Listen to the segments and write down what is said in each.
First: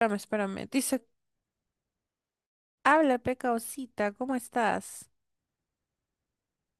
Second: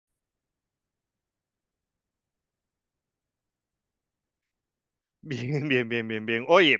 Espérame, espérame. Dice, habla, peca osita, ¿cómo estás? Bien, bien, bien, bien, bien. Oye,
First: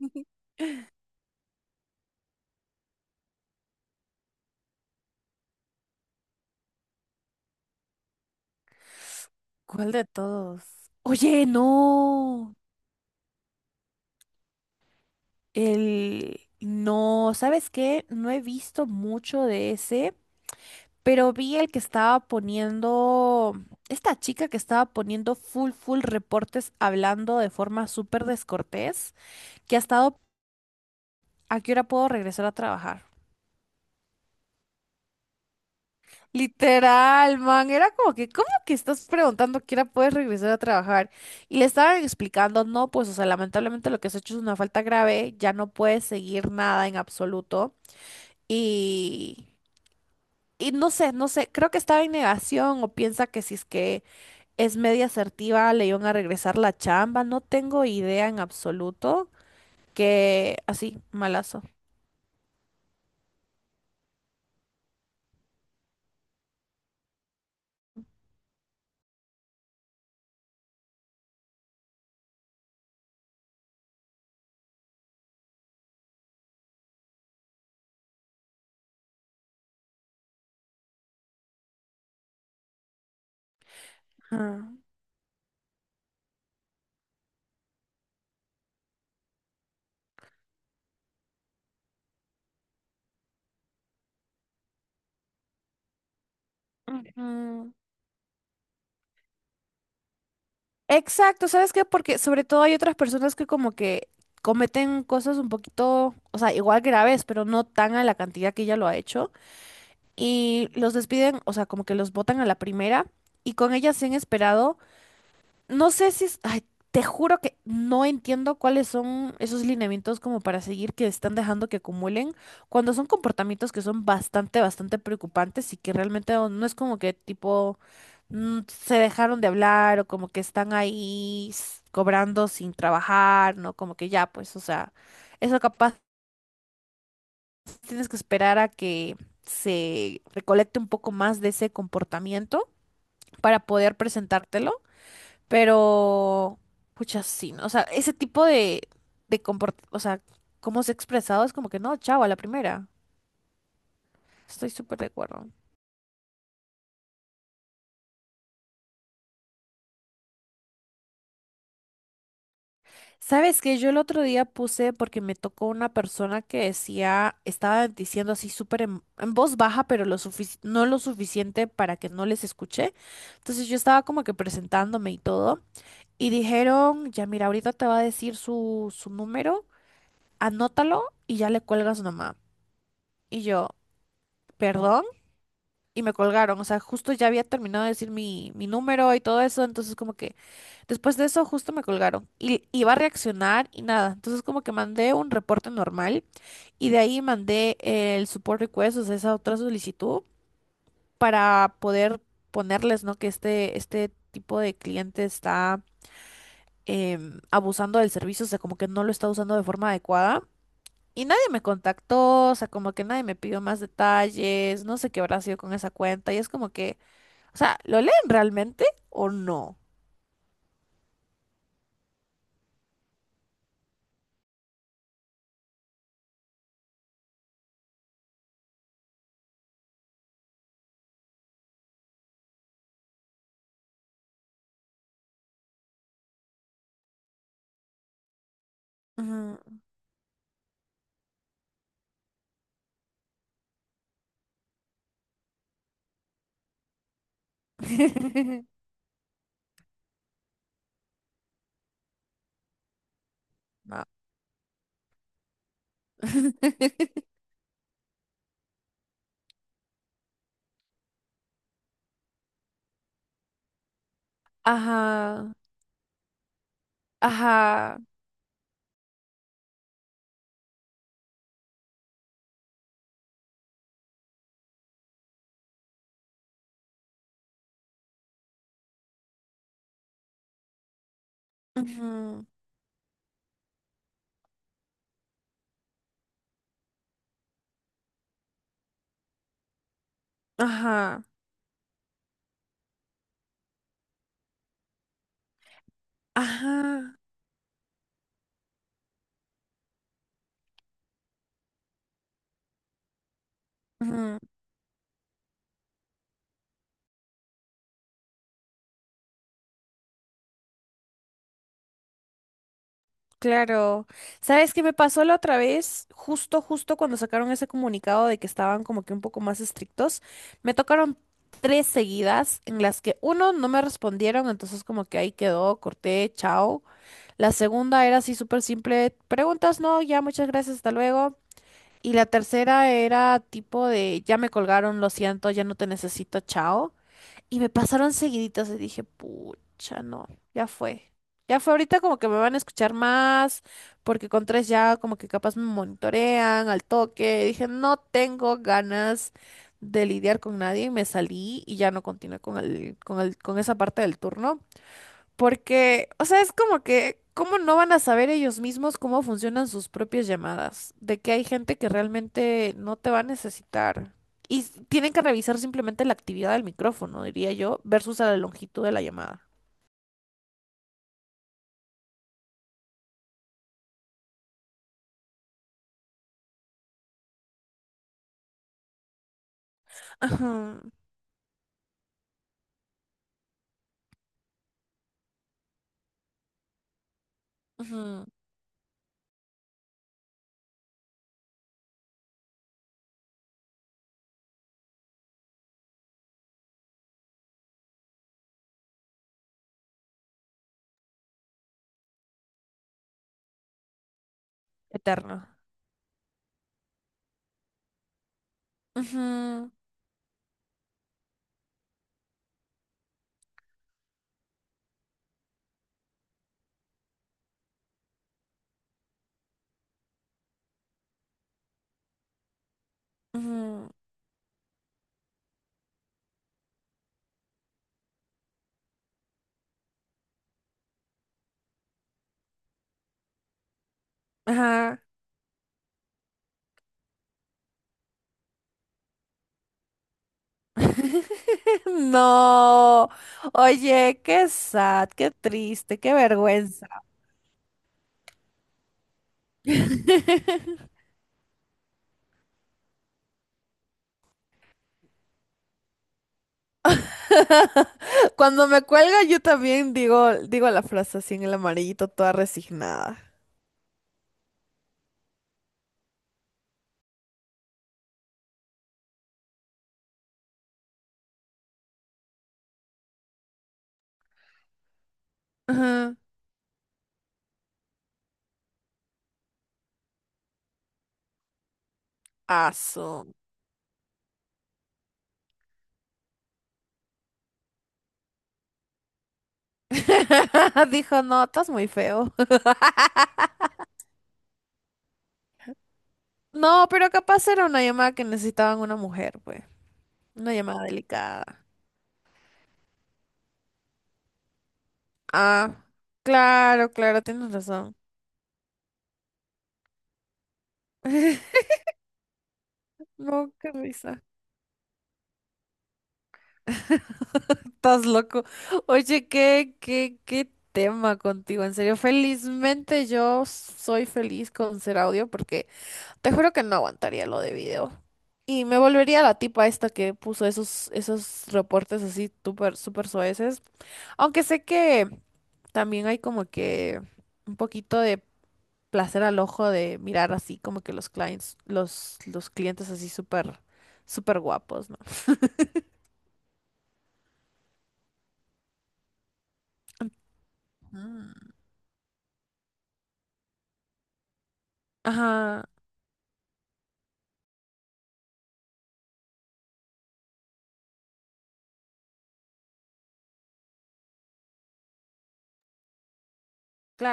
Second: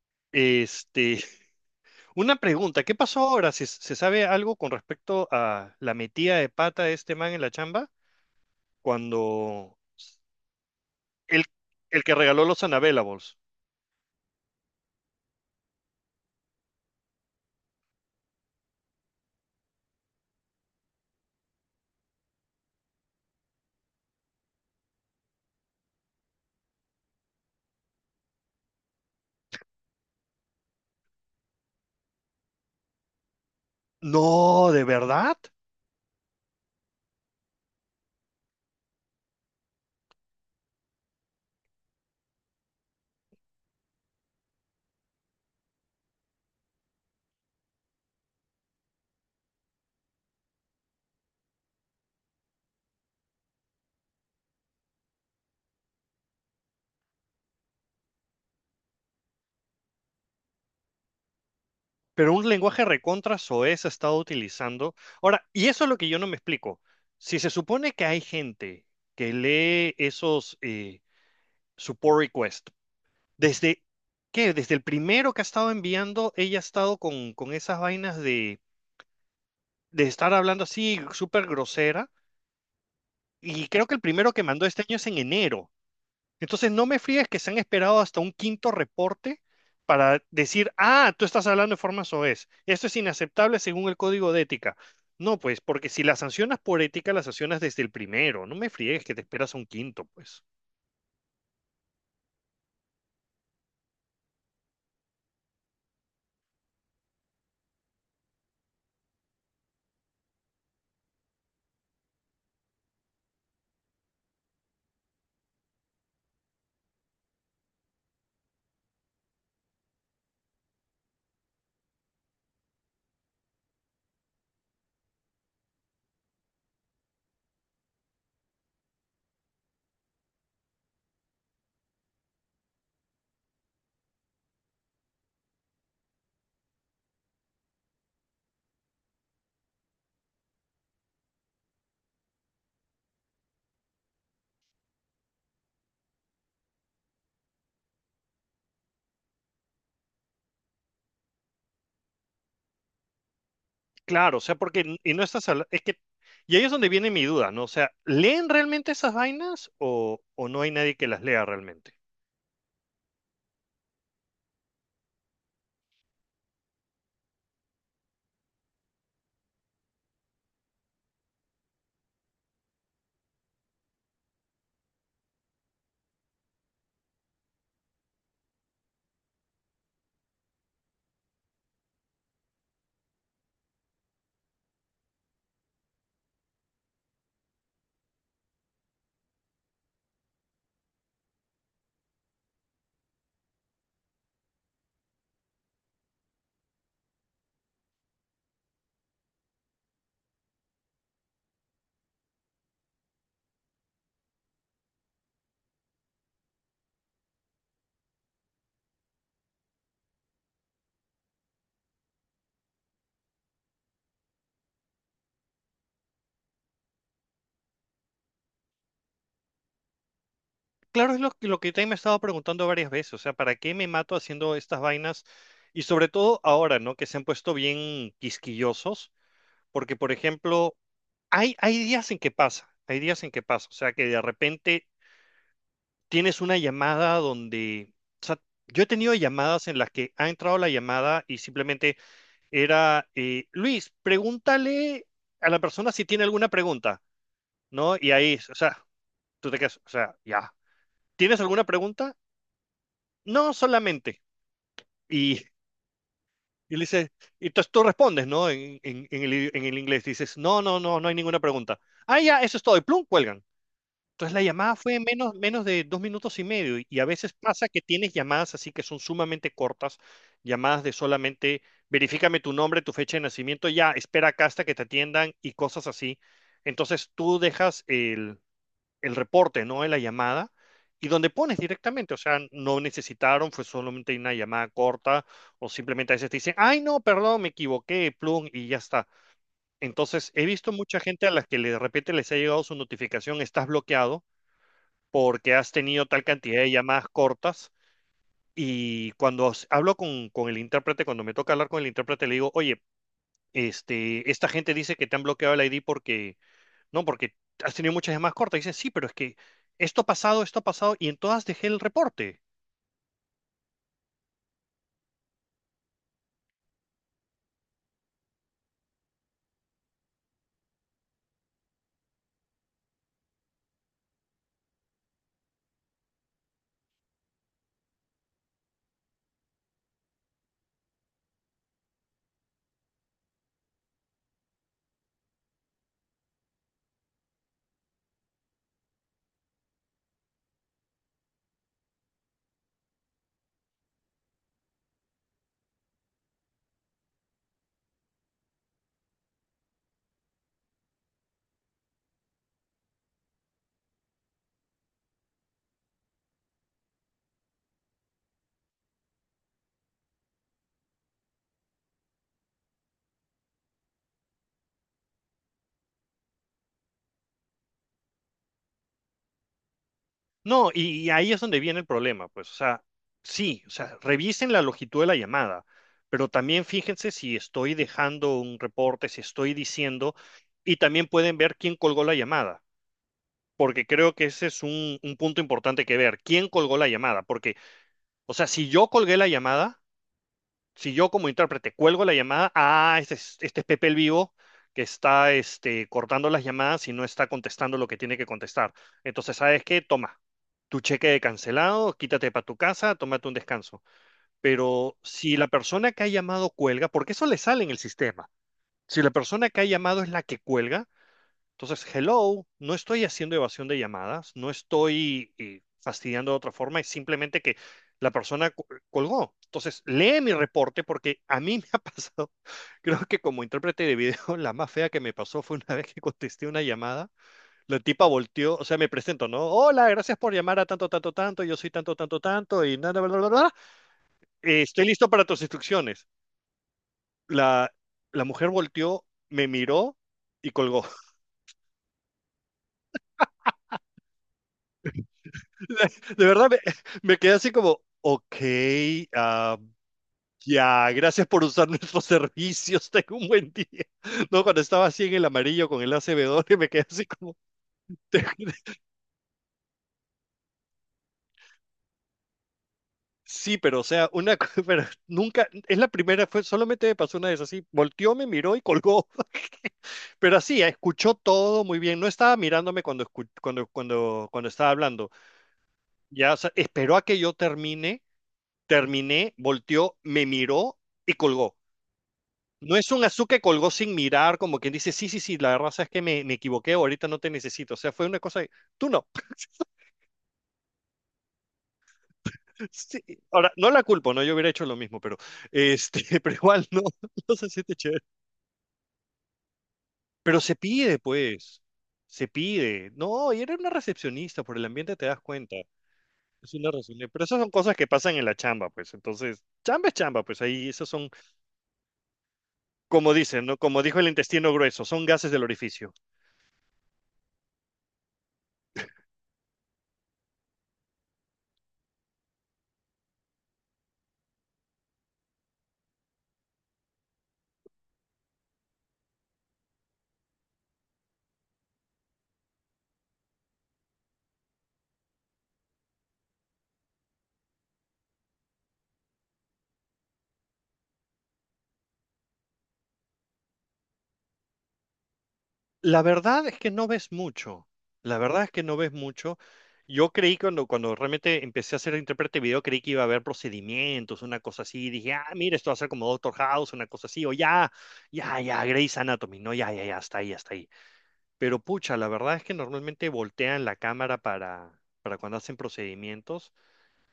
este, una pregunta, ¿qué pasó ahora? ¿Se sabe algo con respecto a la metida de pata de este man en la chamba? Cuando ¿Cuál de todos? el, Oye, el que regaló no. los Unavailables. El... No, ¿sabes qué? No he visto mucho de ese, pero vi el que estaba poniendo... Esta chica que estaba poniendo full, full reportes hablando de forma súper descortés, que ha estado... ¿A qué hora puedo regresar a trabajar? No, ¿de verdad? Literal, man, era como que, ¿cómo que estás preguntando que ahora puedes regresar a trabajar? Y le estaban explicando, no, pues, o sea, lamentablemente lo que has hecho es una falta grave, ya no puedes seguir nada en absoluto. Y, y no sé, no sé, creo que estaba en negación o piensa que si es que es media asertiva le iban a regresar la chamba, no tengo idea en absoluto, que así, malazo. Pero un lenguaje recontra soez ha estado utilizando. Ahora, y eso es lo que yo no me explico. Si se supone que hay gente que lee esos support requests. Desde, ¿Qué? Desde el primero que ha estado enviando, ella ha estado con esas vainas de estar hablando así súper grosera. Y creo que el primero que mandó Ah, este año es en enero. Entonces no me fríes que se han esperado hasta un quinto reporte para decir, ah, tú estás hablando de forma soez. Esto es inaceptable según el código de ética. No, pues, porque si las sancionas por ética, las sancionas ujú. desde el primero. No me fríes que te esperas a un quinto, pues. Exacto, ¿sabes qué? Porque sobre todo hay otras personas que como que cometen cosas un poquito, o sea, igual graves, pero no tan a la cantidad que ella lo ha hecho. Y los despiden, o sea, como que los botan a la primera y con ella se han esperado. No sé si es... Ay, te juro que no entiendo cuáles son esos lineamientos como para seguir que están dejando que acumulen cuando son comportamientos que son bastante, bastante preocupantes y que realmente no, no es como que tipo se dejaron de hablar o como que están ahí cobrando sin trabajar, ¿no? Como que ya, pues, o sea, eso capaz tienes que esperar a que se recolecte un poco más de ese comportamiento para poder presentártelo. Pero, pucha, sí, ¿no? O sea, ese tipo de comportamiento, o sea, cómo se ha expresado es como que no, chavo, a la primera. Claro, o sea, Estoy porque súper de y no acuerdo. estás es que y ahí es donde viene mi duda, ¿no? O sea, ¿leen realmente esas vainas o no hay nadie que las lea realmente? ¿Sabes qué? Yo el otro día puse porque me tocó una persona que decía, estaba diciendo así súper en voz baja, pero lo no lo suficiente para que no les escuché. Entonces yo estaba como que presentándome y todo. Y dijeron, ya mira, ahorita te va a decir su número, anótalo y ya le cuelgas nomás. Y yo, ¿perdón? Y me colgaron. O sea, justo ya había terminado de decir mi número y todo eso. Entonces, como que después de eso, justo me colgaron. Y iba a reaccionar y nada. Entonces, como que mandé un reporte normal y de ahí mandé el support request, o sea, esa otra solicitud para poder ponerles, ¿no? Que este tipo de cliente está abusando del servicio, o sea, como que no lo está usando de forma adecuada. Y nadie me contactó, o sea, como que nadie me pidió más detalles, no sé qué habrá sido con esa cuenta, y es como que, o sea, ¿lo leen realmente o no? Claro, es lo que también me he estado preguntando varias veces, o sea, ¿para qué me mato haciendo estas vainas? Y sobre todo ahora, ¿no? Que se han puesto bien quisquillosos, porque por ejemplo, hay días en que pasa, hay días en que pasa, o sea, que de repente tienes una llamada donde, o sea, yo he tenido Ajá. llamadas en las que ha entrado la llamada y simplemente era, Luis, pregúntale a la persona si tiene alguna pregunta, ¿no? Y ahí, o sea, tú te quedas, o sea, ya. ¿Tienes alguna pregunta? No, No. solamente. Y, y le dices, y entonces tú respondes, ¿no? En el inglés, dices, no, no, no, no hay ninguna pregunta. Ah, ya, eso es todo. Y plum, cuelgan. Entonces la llamada fue menos, Ajá, menos de 2 minutos y medio y a veces pasa que ajá, tienes llamadas así que son sumamente cortas, llamadas de solamente verifícame tu nombre, tu fecha de nacimiento, ya, espera acá hasta que te atiendan y cosas así. Entonces tú dejas el reporte, ¿no? En la llamada y donde pones directamente, o sea, ujú, no necesitaron, fue solamente una llamada corta o simplemente a veces te dicen, ay, no, perdón, me equivoqué, plum, y ya está. Entonces he visto mucha ajá, gente a la que de repente les ha llegado su notificación, estás bloqueado porque has tenido tal cantidad de llamadas ajá, cortas. Y cuando hablo con el intérprete, cuando me toca hablar con el intérprete, le digo, oye, este, ujú, esta gente dice que te han bloqueado el ID porque, no, porque has tenido muchas llamadas cortas. Dicen, sí, pero es que esto ha pasado, y en todas dejé el reporte. claro. ¿Sabes qué me pasó la otra vez? Justo, justo cuando sacaron ese comunicado de que estaban como que un poco más estrictos, me tocaron 3 seguidas en las que uno no me respondieron, entonces como que ahí quedó, corté, chao. La segunda era así súper simple, preguntas, no, ya, muchas gracias, hasta luego. Y la tercera era tipo de, ya me colgaron, lo siento, ya no te necesito, chao. Y me pasaron seguiditas y dije, pucha, no, ya fue. Ya fue ahorita como que me van a escuchar más, porque con tres ya como que capaz me monitorean al toque. Dije, no tengo ganas de lidiar con nadie y me salí y ya no continué con el, con el, con esa parte del turno. Porque, o sea, es como que, ¿cómo no van a saber ellos mismos cómo funcionan sus propias llamadas? De que hay gente que realmente no te va a necesitar. Y tienen que revisar simplemente la actividad del micrófono, diría yo, versus a la longitud de la llamada. No, y ahí es donde viene el problema, pues, o sea, sí, o sea, revisen la longitud de la llamada, pero también fíjense si estoy dejando un reporte, si estoy diciendo, Ajá, y también pueden ver quién colgó la llamada. Porque creo que ese es un punto importante que ver. ¿Quién colgó la llamada? Porque, ujú, o sea, si yo colgué la llamada, si yo como intérprete cuelgo la llamada, ah, este es Pepe el Vivo que está cortando las llamadas y no está contestando lo que tiene que contestar. Entonces, ¿sabes qué? Toma, tu cheque de cancelado, quítate para tu casa, tómate un descanso. Pero si eterno. la persona que ha llamado cuelga, porque eso le sale en el sistema, si la persona que ha Ujú, llamado es la que cuelga, entonces, hello, no estoy haciendo evasión de llamadas, no estoy fastidiando de otra forma, es simplemente que la persona colgó. Entonces, lee mi reporte porque a mí me ha pasado, creo que como intérprete ujú, de video, la más fea que me pasó fue una vez que contesté una llamada, la tipa volteó, o sea, me presento, ¿no? Hola, gracias por llamar a tanto, tanto, tanto, yo soy tanto, tanto, tanto, y nada, bla, bla, bla, bla. Estoy ajá. listo para tus instrucciones. La, la mujer volteó, me miró y colgó. No. Oye, qué sad, qué triste, qué De verdad, vergüenza. me quedé así como, ok, ah, ya, gracias por usar nuestros servicios, tengo un buen día. No, cuando estaba así en el amarillo con el acb y me quedé así como, te- Cuando me cuelga, yo también digo, digo la frase así en el amarillito, toda resignada. sí, pero o sea, pero nunca, es la primera, fue, solamente me pasó una vez así, volteó, me miró y colgó. Pero así, escuchó todo muy bien. No estaba mirándome cuando, cuando estaba hablando. Ajá. Ya, o sea, esperó a que yo termine, terminé, volteó, me miró y colgó. No es un Azu Aso. que colgó sin mirar, como quien dice, sí, sí, sí, la verdad es que me equivoqué, ahorita no te necesito. O sea, fue una cosa, tú no. Dijo, no, estás muy feo. Sí, ahora, no la culpo, ¿no? Yo hubiera hecho lo mismo, pero, pero igual no, No, pero no capaz se era siente una chévere. llamada que necesitaban una mujer, pues. Pero Una se llamada pide, pues, delicada. se pide. No, y era una recepcionista, por el ambiente te das cuenta. Ah, Es una claro, recepcionista. claro, Pero esas son tienes cosas que razón. pasan en la chamba, pues. Entonces, chamba es chamba, pues ahí, esos son, como dicen, No, ¿no? qué Como dijo el risa. intestino grueso, son gases del orificio. Estás loco. Oye, qué, qué, qué tema contigo, en serio. Felizmente yo soy feliz con ser audio porque te juro que no aguantaría lo de video. Y me volvería la tipa esta que puso esos, esos reportes así súper, súper soeces. Aunque sé que también hay como que un poquito de placer al ojo de mirar así como que los clients, los clientes así súper, súper guapos, ¿no? La verdad es que no ves mucho. La verdad es que no ves mucho. Yo creí cuando realmente Mm. empecé a ser intérprete de video, creí que iba a haber procedimientos, una cosa así. Dije, ah, mira, Ajá, esto va a ser como Doctor House, una cosa así. O ya, ya, ya, Grey's Anatomy. No, ya, ya, ya, hasta ahí, hasta ahí. Pero pucha, la verdad es que normalmente voltean la cámara para cuando hacen procedimientos.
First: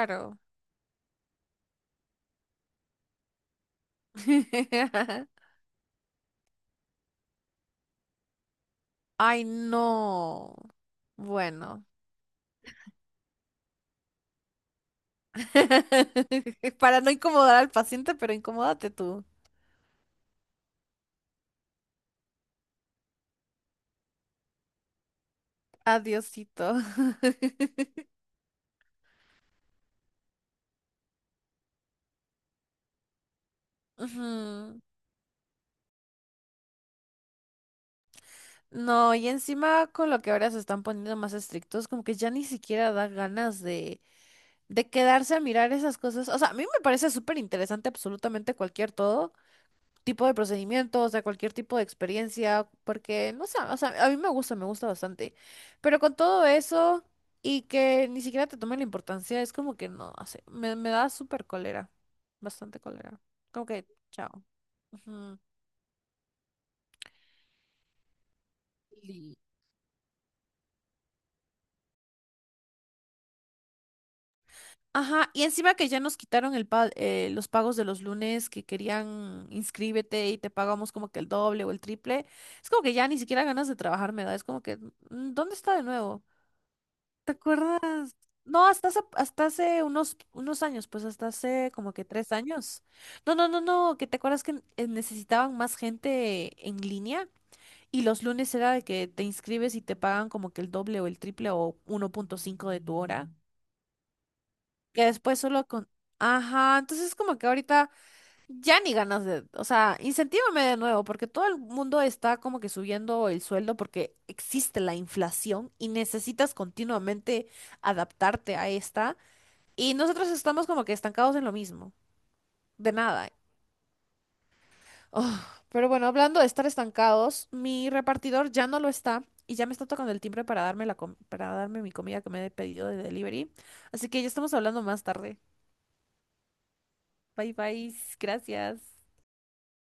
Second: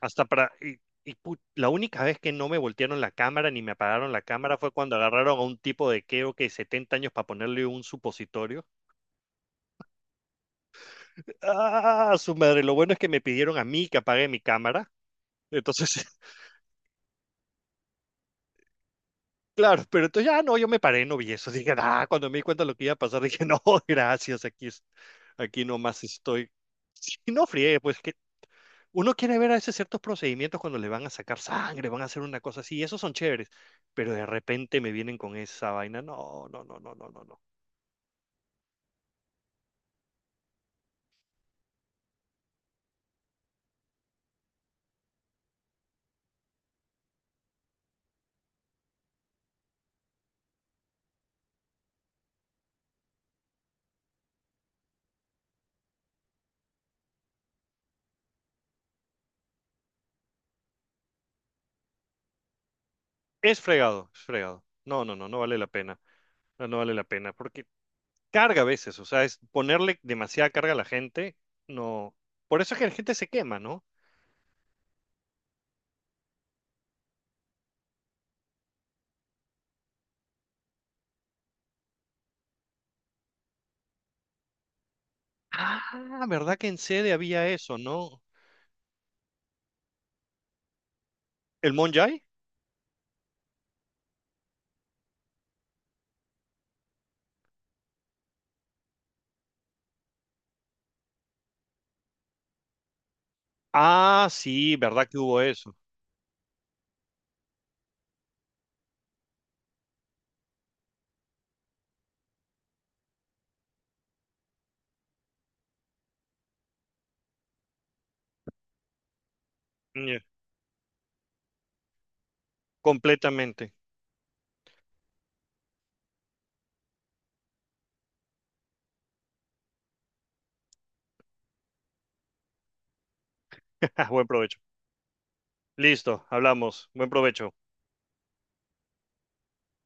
Hasta para. Y la única vez que no me voltearon la cámara ni me apagaron la cámara fue cuando agarraron a un tipo de creo que 70 años para ponerle un supositorio. Ay, no. Bueno. Ah, su madre, lo bueno es que me pidieron a mí que apague mi cámara. Entonces, Para no incomodar al paciente, pero incomódate tú. claro, pero entonces ya no, yo me paré, no vi eso. Dije, ah, cuando me di cuenta de lo que iba a pasar, dije, no, gracias, aquí, aquí nomás estoy. Adiosito. Sí, no friegue, pues que uno quiere ver a veces ciertos procedimientos cuando le van a sacar sangre, van a hacer una cosa así, esos son chéveres, pero de repente Ujú. me vienen con esa vaina. No, no, no, no, no, no, no. No, y encima con lo que ahora se están poniendo más estrictos, como que ya ni siquiera da ganas de quedarse a mirar esas cosas. O sea, a mí me parece súper interesante absolutamente cualquier todo tipo de procedimiento, o sea, cualquier tipo de experiencia, porque, no sé, o sea, a mí me gusta bastante. Pero con todo eso y que ni siquiera te tome la importancia, es como que no, no sé, me da súper cólera, bastante cólera. Es Como que, fregado, es chao. fregado. No, no, no, Ujú. no vale la pena. No, no vale la pena, porque carga a veces, o sea, es ponerle demasiada carga a la gente, no. Por eso es que la gente se quema, ¿no? Ajá, y encima que ya nos quitaron los pagos de los lunes que querían inscríbete y te pagamos como que el doble o el triple. Es como que ya ni siquiera ganas de trabajar me da. Es como que, mm, ¿dónde está de nuevo? Ah, ¿verdad que en sede ¿Te había eso, acuerdas? no? No, hasta hace unos, unos años, pues hasta hace ¿El como que Monjay? 3 años. No, no, no, no, que te acuerdas que necesitaban más gente en línea y los lunes era de que te inscribes y te pagan como que el doble o el triple o 1.5 de tu hora Ah, sí, que ¿verdad que después hubo solo eso? con... Ajá, entonces como que ahorita ya ni ganas de... O sea, incentívame de nuevo, porque todo el mundo está como que subiendo el sueldo porque existe la inflación y necesitas continuamente adaptarte a esta. Y Ñe, nosotros estamos como que estancados en lo mismo, de nada. completamente. Ugh, pero bueno, hablando de estar estancados, mi repartidor ya no lo está y ya me está tocando el timbre para darme para darme mi comida que me he pedido de delivery. Así que ya Buen estamos provecho. hablando más tarde. Listo, hablamos. Buen Bye provecho. bye, gracias.